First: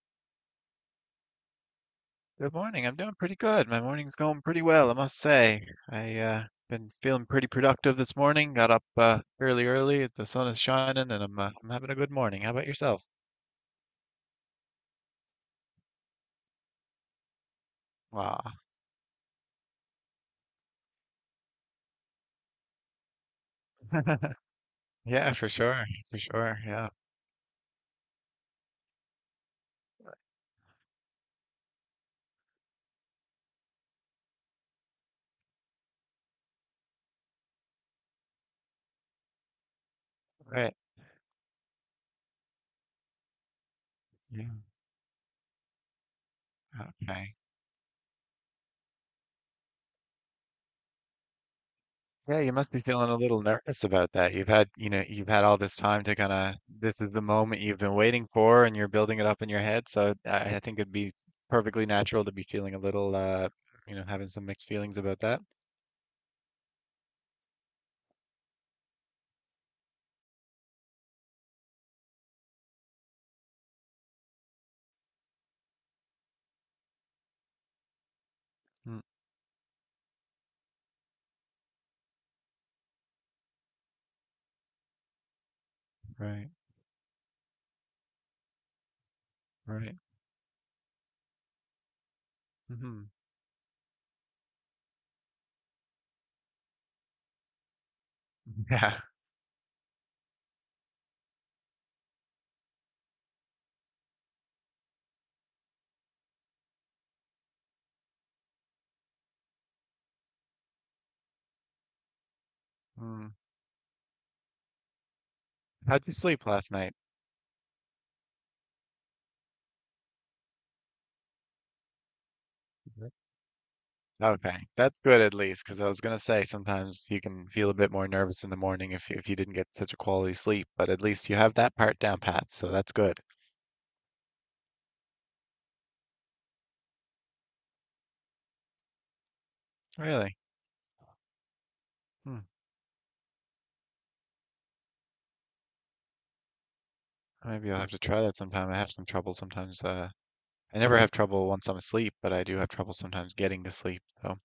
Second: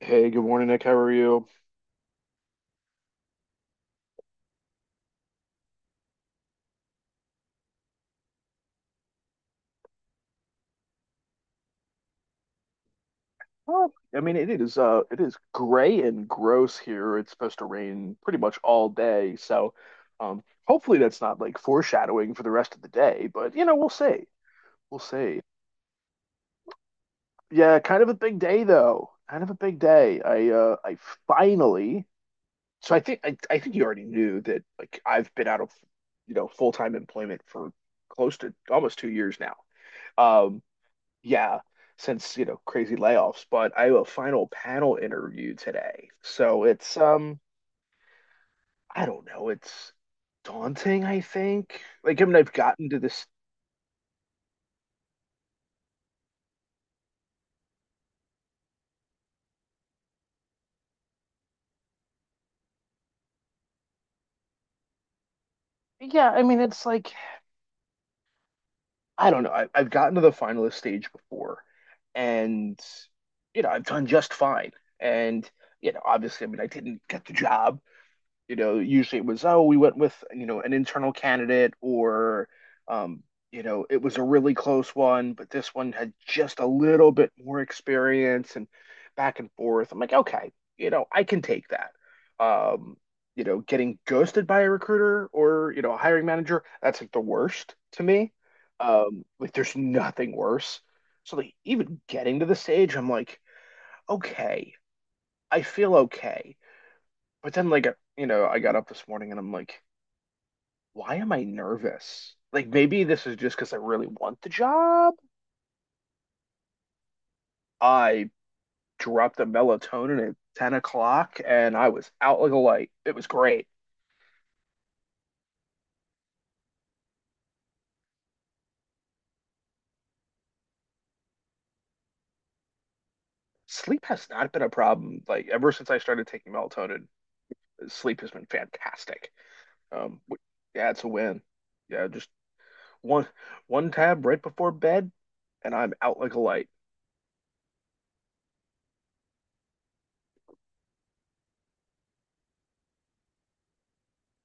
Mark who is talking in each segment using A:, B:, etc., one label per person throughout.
A: Hey, good morning, Nick. How are you?
B: Good morning. I'm doing pretty good. My morning's going pretty well, I must say. I been feeling pretty productive this morning. Got up fairly early. The sun is shining and I'm having a good morning. How about yourself?
A: Well, I mean, it is gray and gross here. It's supposed to rain pretty much
B: Wow.
A: all day, so hopefully that's not like foreshadowing for the rest of the day. But you know, we'll see. We'll
B: Yeah,
A: see.
B: for sure. For sure. Yeah.
A: Yeah, kind of a big day though. Kind of a big day. I finally. So I think you already knew that. Like I've been out of, you know, full-time employment for close to almost 2 years now. Um,
B: Right.
A: yeah, since, you know, crazy layoffs, but I have a
B: Yeah.
A: final panel interview today. So it's
B: Okay.
A: I don't know, it's daunting, I think. Like, I mean,
B: Yeah,
A: I've
B: you must be
A: gotten to
B: feeling a
A: this.
B: little nervous about that. You've had all this time to kind of, this is the moment you've been waiting for and you're building it up in your head. So I think it'd be perfectly natural to be feeling a little, having some mixed feelings about that.
A: Yeah, I mean, it's like I don't know. I've gotten to the finalist stage before, and you know, I've done just fine. And you know, obviously, I mean I didn't get the job. You know,
B: Mm,
A: usually it was, oh, we went with, you know, an internal candidate, or, um, you know, it was a really close one, but this one had
B: right,
A: just a little bit more experience and back and forth.
B: right.
A: I'm like, okay, you know, I can take that. Um,
B: Hmm.
A: you know, getting ghosted by a recruiter, or, you know, a hiring manager, that's like the worst to me.
B: Yeah.
A: Like there's nothing worse. So like even getting to the stage, I'm like, okay, I feel okay. But then, like, you know, I got up this morning and I'm like, why am I nervous? Like maybe this
B: Mm.
A: is just because I really want the job.
B: How'd you sleep last night?
A: I dropped the melatonin at 10 o'clock and I was out like a light.
B: Is
A: It was great.
B: Okay, that's good at least, because I was gonna say sometimes you can feel a bit more nervous in the morning if you didn't get such a quality sleep, but at least you have that part down pat, so that's good.
A: Sleep has not been a problem. Like ever since I started taking melatonin, sleep has been fantastic. Um,
B: Really?
A: yeah, it's a win. Yeah, just
B: Hmm.
A: one one tab right before bed and I'm out like a light.
B: Maybe I'll have to try that sometime. I have some trouble sometimes. I never have trouble once I'm asleep, but I do have trouble sometimes getting to sleep. So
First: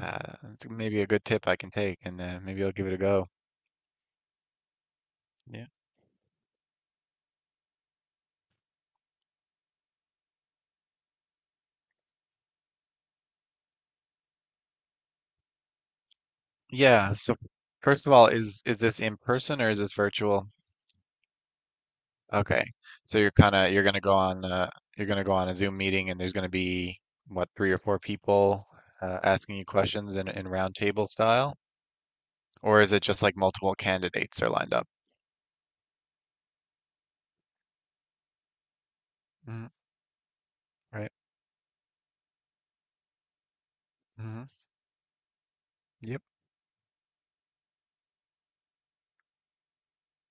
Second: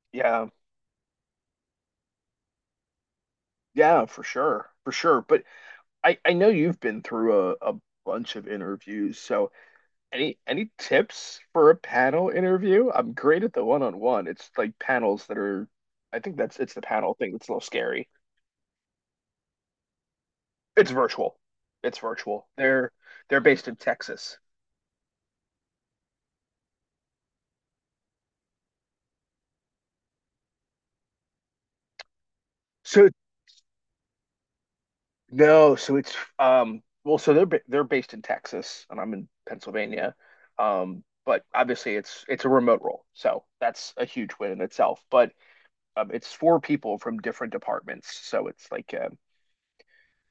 B: uh,
A: Yeah.
B: it's maybe a good tip I can take, and maybe I'll give it a go.
A: Yeah, for sure. For sure. But
B: Yeah.
A: I know you've been through a bunch of interviews, so any tips for a panel interview? I'm great at the one-on-one. It's like panels that are, I think that's it's the panel
B: Yeah.
A: thing
B: So
A: that's a little
B: first
A: scary.
B: of all, is this in person or is this virtual?
A: It's virtual. It's virtual.
B: Okay.
A: They're
B: So you're
A: they're
B: kind
A: based
B: of
A: in
B: you're gonna go
A: Texas.
B: on you're gonna go on a Zoom meeting and there's gonna be what, three or four people asking you questions in round table style, or is it
A: So
B: just like multiple candidates are lined up?
A: no, so it's well, so they're based in Texas and I'm in
B: Mm,
A: Pennsylvania.
B: right.
A: But obviously it's a remote role, so that's a huge
B: Hmm.
A: win in itself. But
B: Yep.
A: it's four people from different departments, so it's like,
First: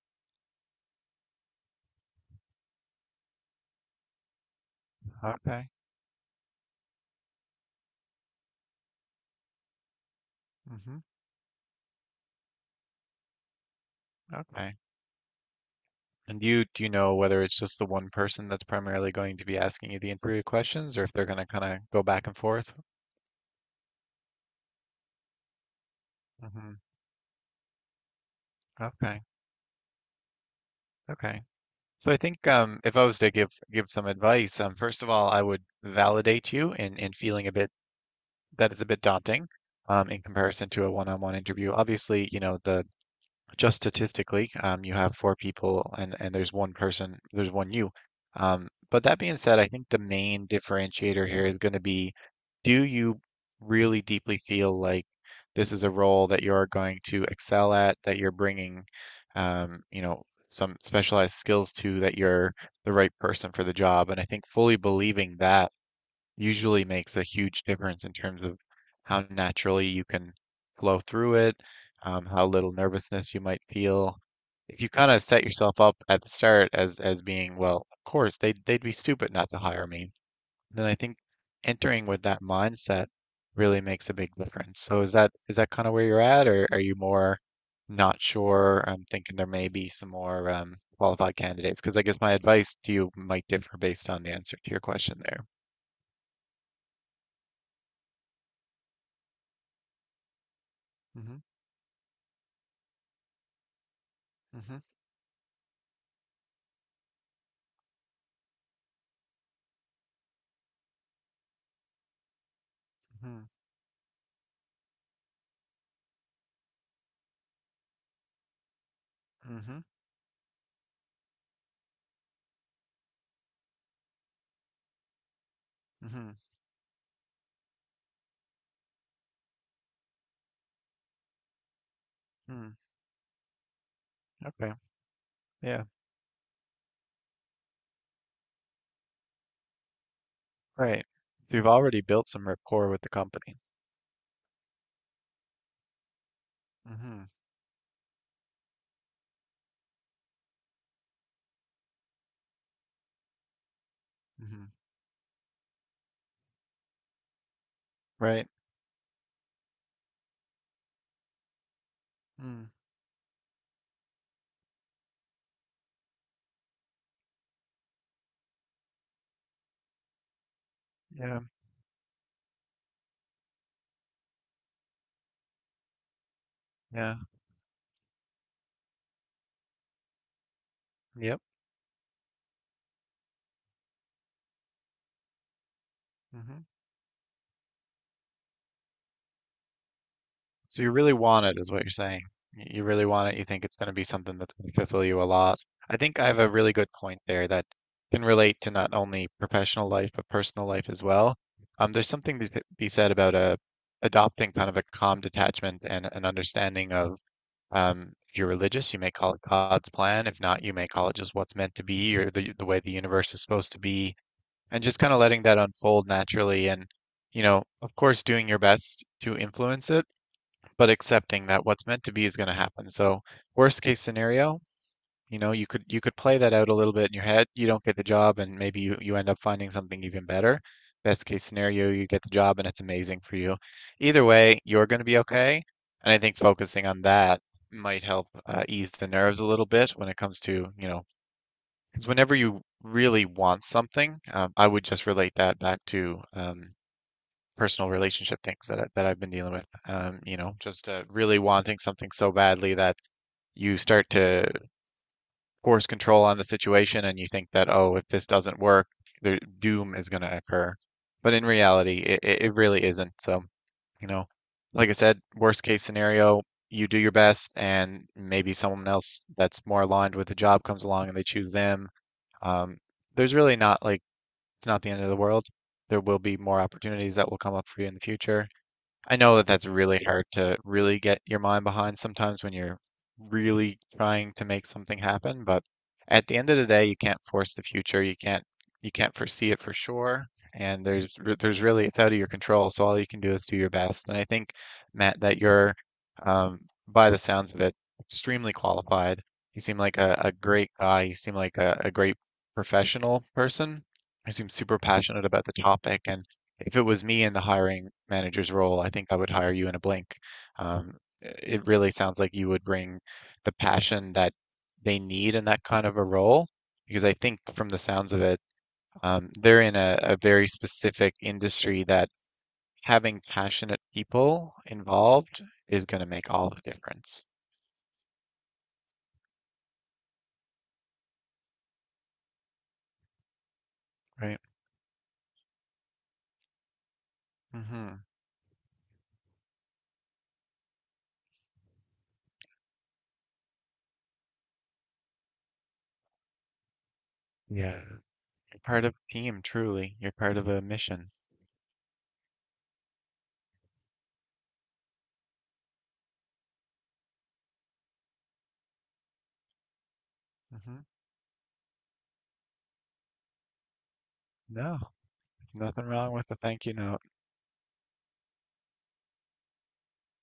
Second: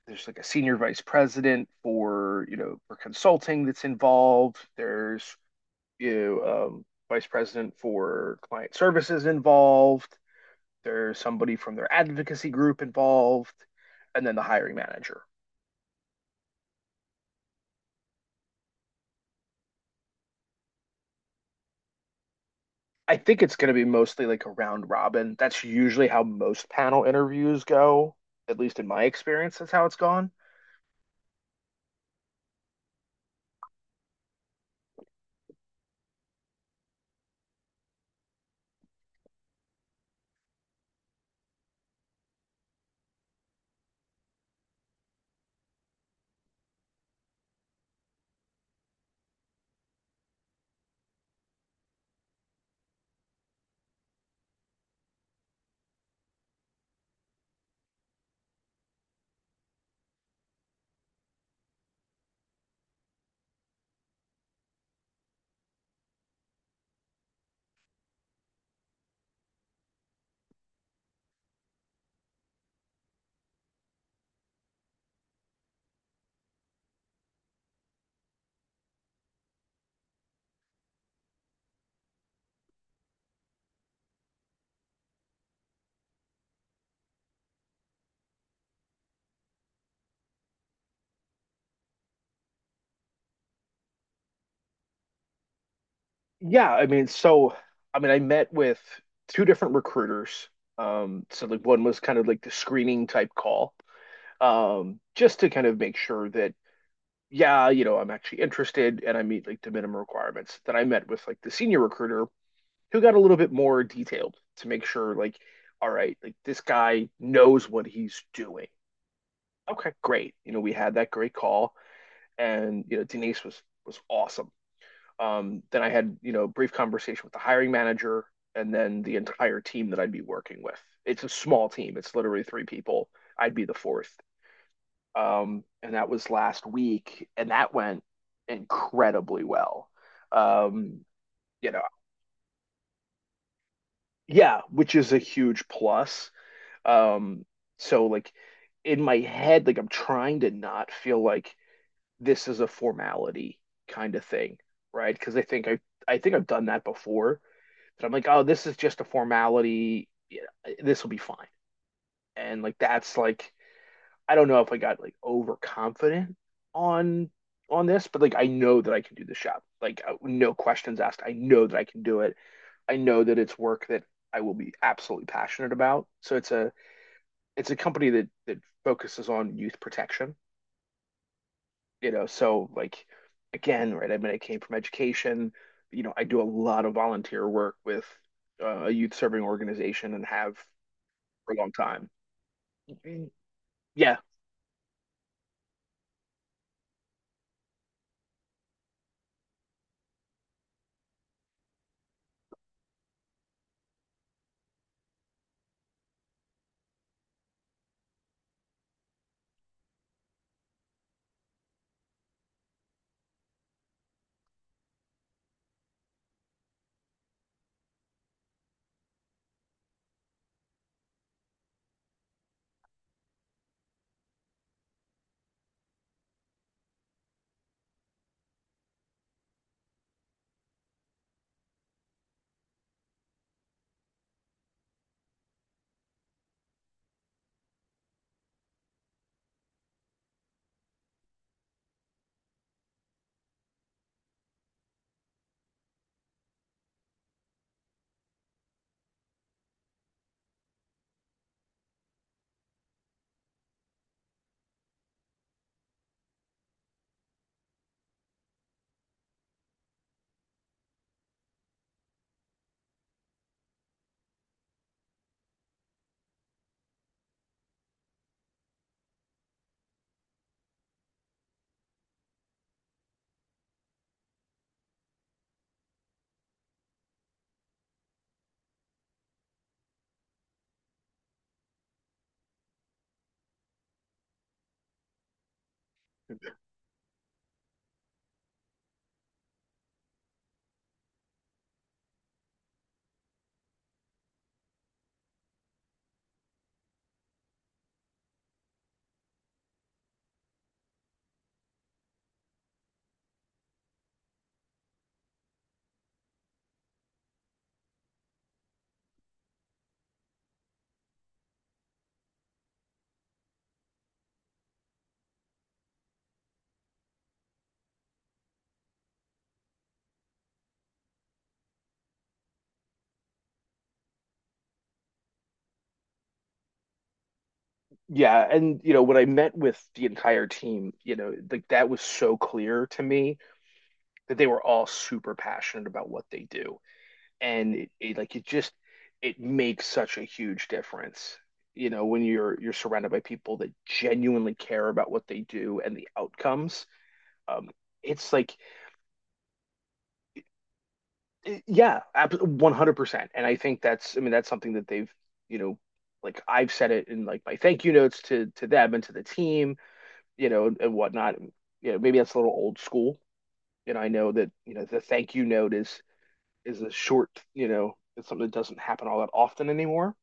A: there's like a senior vice president for, you know, for consulting that's involved. There's,
B: Okay.
A: you know, vice president for client services involved.
B: Hmm.
A: There's somebody from their advocacy group involved. And then the hiring
B: Okay.
A: manager.
B: And you do you know whether it's just the one person that's primarily going to be asking you the interview questions, or if they're gonna kind of go back and forth?
A: I think it's going to be mostly like a round robin. That's usually how most
B: Hmm.
A: panel interviews go, at least in my
B: Okay.
A: experience. That's how it's gone.
B: Okay. So I think, if I was to give some advice, first of all, I would validate you in feeling a bit that is a bit daunting, in comparison to a one-on-one interview. Obviously, you know the just statistically, you have four people, and there's one person, there's one you. But that being said, I think the main differentiator here is going to be, do you really deeply feel like this is a role that you're going to excel at, that you're bringing, um, you know, some specialized skills to, that you're the right person for the job? And I think fully believing that usually makes a huge difference in terms of how naturally you can flow through it, how little nervousness you might feel. If you kind of set yourself up at the start as being, well, of course they'd be stupid not to hire me, then I think entering with that mindset really makes a big difference. So is that, kind of where you're at, or are you more not sure? I'm thinking there may be some more, qualified candidates, because I guess my advice to you might differ based on the answer to your question there.
A: Yeah, I mean, so I mean, I met with two different recruiters.
B: Hmm.
A: So like one was kind of like the screening type call,
B: Hmm.
A: just to kind of make sure that, yeah, you know, I'm actually interested and I meet like the minimum requirements. Then I met with like the senior recruiter, who got a little
B: Mhm,
A: bit more detailed to make sure like, all right, like this guy knows what he's doing.
B: mhm,
A: Okay, great. You know, we had that great call, and you know, Denise was awesome. Then I had, you
B: mhm,
A: know, a brief conversation with the hiring manager, and then the entire team that I'd be working with. It's a small team. It's literally three
B: mhm.
A: people. I'd be the fourth,
B: Okay. Yeah,
A: and that was last week, and that went incredibly well. Um,
B: right. You've
A: you know,
B: already built some rapport with the company.
A: yeah, which is a huge plus.
B: Mhm,
A: Um, so like in my head, like I'm trying to not feel like this is a formality kind of thing,
B: mhm.
A: right? Because I think I think I've done that before. That I'm like, oh,
B: Right.
A: this is just a formality. You know, this will be fine. And
B: Mm,
A: like that's like, I don't know if I got like overconfident on this, but like I know that I can do the job. Like no questions asked. I
B: yeah,
A: know that I can do it. I know that it's work that I will be absolutely passionate about. So it's a
B: yeah,
A: it's a company that focuses on youth protection.
B: yep.
A: You know, so like, again, right? I mean, I came from education. You know, I do a
B: Mhm.
A: lot of volunteer work with a youth serving organization, and have
B: So you really want
A: for a
B: it, is
A: long
B: what you're
A: time.
B: saying. You really want it. You think it's going to be
A: Yeah,
B: something that's going to fulfill you a lot. I think I have a really good point there that can relate to not only professional life but personal life as well. There's something to be said about, adopting kind of a calm detachment and an understanding of. If you're religious, you may call it God's plan. If not, you may call it just what's meant to be or the way the universe is supposed to be, and just kind of letting that unfold naturally. And, of course, doing your best to influence it, but accepting that what's meant to be is going to happen. So, worst case scenario, you could play that out a little bit in your head. You don't get the job, and maybe you end up finding something even better. Best case scenario, you get the job and it's amazing for you. Either way, you're going to be okay. And I think focusing on that might help, ease the nerves a little bit when it comes to, because whenever you really want something, I would just relate that back to, personal relationship things that I've been dealing with. Just really wanting something so badly that you start to course control on the situation, and you think that, oh, if this doesn't work, the doom is going to occur. But in reality, it really isn't. So, you know, like I said, worst case scenario, you do your best and maybe someone else that's more aligned with the job comes along and they choose them. Um, there's really not, like, it's not the end of the world. There will be more opportunities that will come up for you in the future. I know that that's really hard to really get your mind behind sometimes when you're really trying to make something happen, but at the end of the day, you can't force the future. You can't foresee it for sure, and there's really it's out of your control. So all you can do is do your best. And I think, Matt, that you're, um, by the sounds of it, extremely qualified. You seem like a great guy. You seem like a great professional person. You seem super passionate about the topic, and if it was me in the hiring manager's role, I think I would hire you in a blink. Um, it really sounds like you would bring the passion that they need in that kind of a role, because I think from the sounds of it, they're in a very specific industry that having passionate people involved is going to make all the difference,
A: yeah, and you know, when I met with the entire team, you know, like that was so clear to me, that
B: right?
A: they were all super passionate about what they do, and it,
B: Hmm.
A: it like it just it makes such a huge difference. You know, when you're surrounded by people that genuinely care about what they do and the outcomes, um,
B: Yeah.
A: it's like,
B: You're part of a team, truly. You're part of a mission.
A: yeah, 100%. And I think that's, I mean, that's something that they've, you know, like I've said it in like my thank you notes to them and to the team, you know, and,
B: Hmm.
A: and whatnot. You know, maybe that's a little old school. And I know that, you
B: No,
A: know, the thank you note
B: nothing
A: is
B: wrong with a thank you
A: is a
B: note.
A: short, you know, it's something that doesn't happen all that often anymore,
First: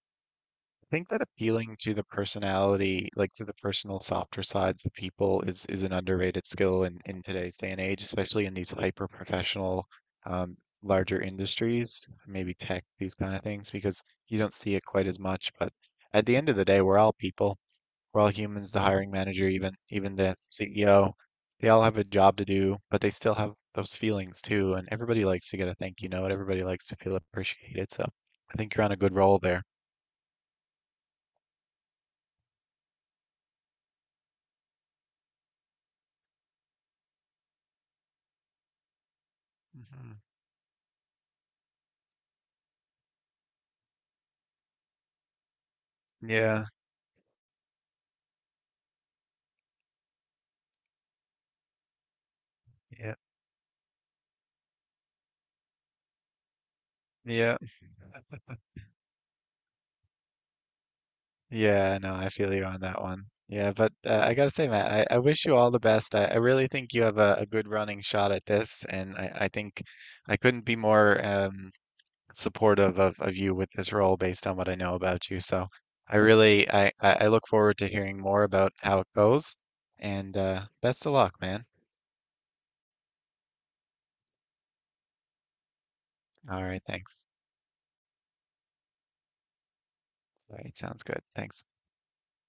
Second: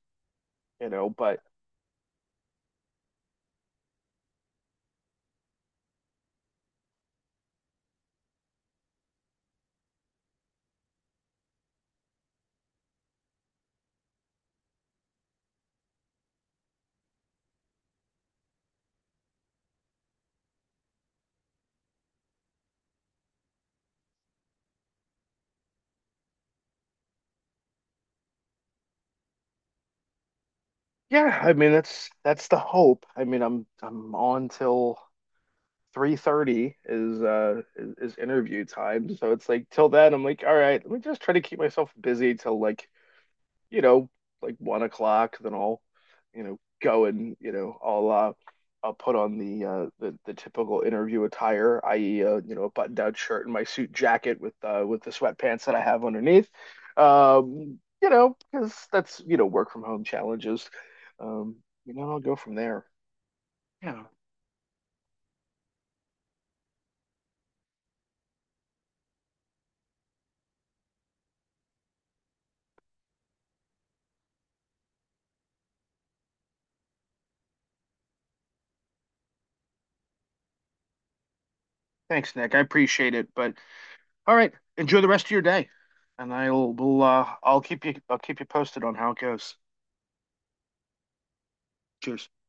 A: you
B: Think
A: know,
B: that
A: but
B: appealing to the personality, like to the personal softer sides of people is an underrated skill in today's day and age, especially in these hyper professional um larger industries, maybe tech, these kind of things, because you don't see it quite as much. But at the end of the day, we're all people. We're all humans, the hiring manager, even the CEO, they all have a job to do, but they still have those feelings too. And everybody likes to get a thank you note. Everybody likes to feel appreciated. So I think you're on a good roll there.
A: yeah, I mean, that's the hope. I mean I'm on till 3:30 is interview time. So it's like till then
B: Mhm.
A: I'm like, all right, let me just try to keep myself busy till, like, you know, like 1 o'clock, then I'll, you know,
B: Yeah.
A: go and, you know, I'll put on the typical interview attire, i.e. You know, a button down
B: Yeah,
A: shirt and my suit jacket with with the sweatpants that I have underneath.
B: yeah,
A: You know, because that's, you know, work from home challenges. Um, you
B: yeah.
A: know,
B: No,
A: I'll
B: I
A: go
B: feel
A: from
B: you on
A: there.
B: that one. Yeah, but
A: Yeah.
B: I gotta say, Matt, I wish you all the best. I really think you have a good running shot at this, and I think I couldn't be more, supportive of you with this role based on what I know about you. So I really, I look forward to hearing more about how it goes, and best of luck, man.
A: Thanks, Nick. I appreciate it. But all right, enjoy the rest of your day. And
B: All
A: I'll
B: right,
A: will
B: thanks.
A: uh I'll keep you posted on how it goes.
B: All right, sounds good. Thanks.
A: Cheers.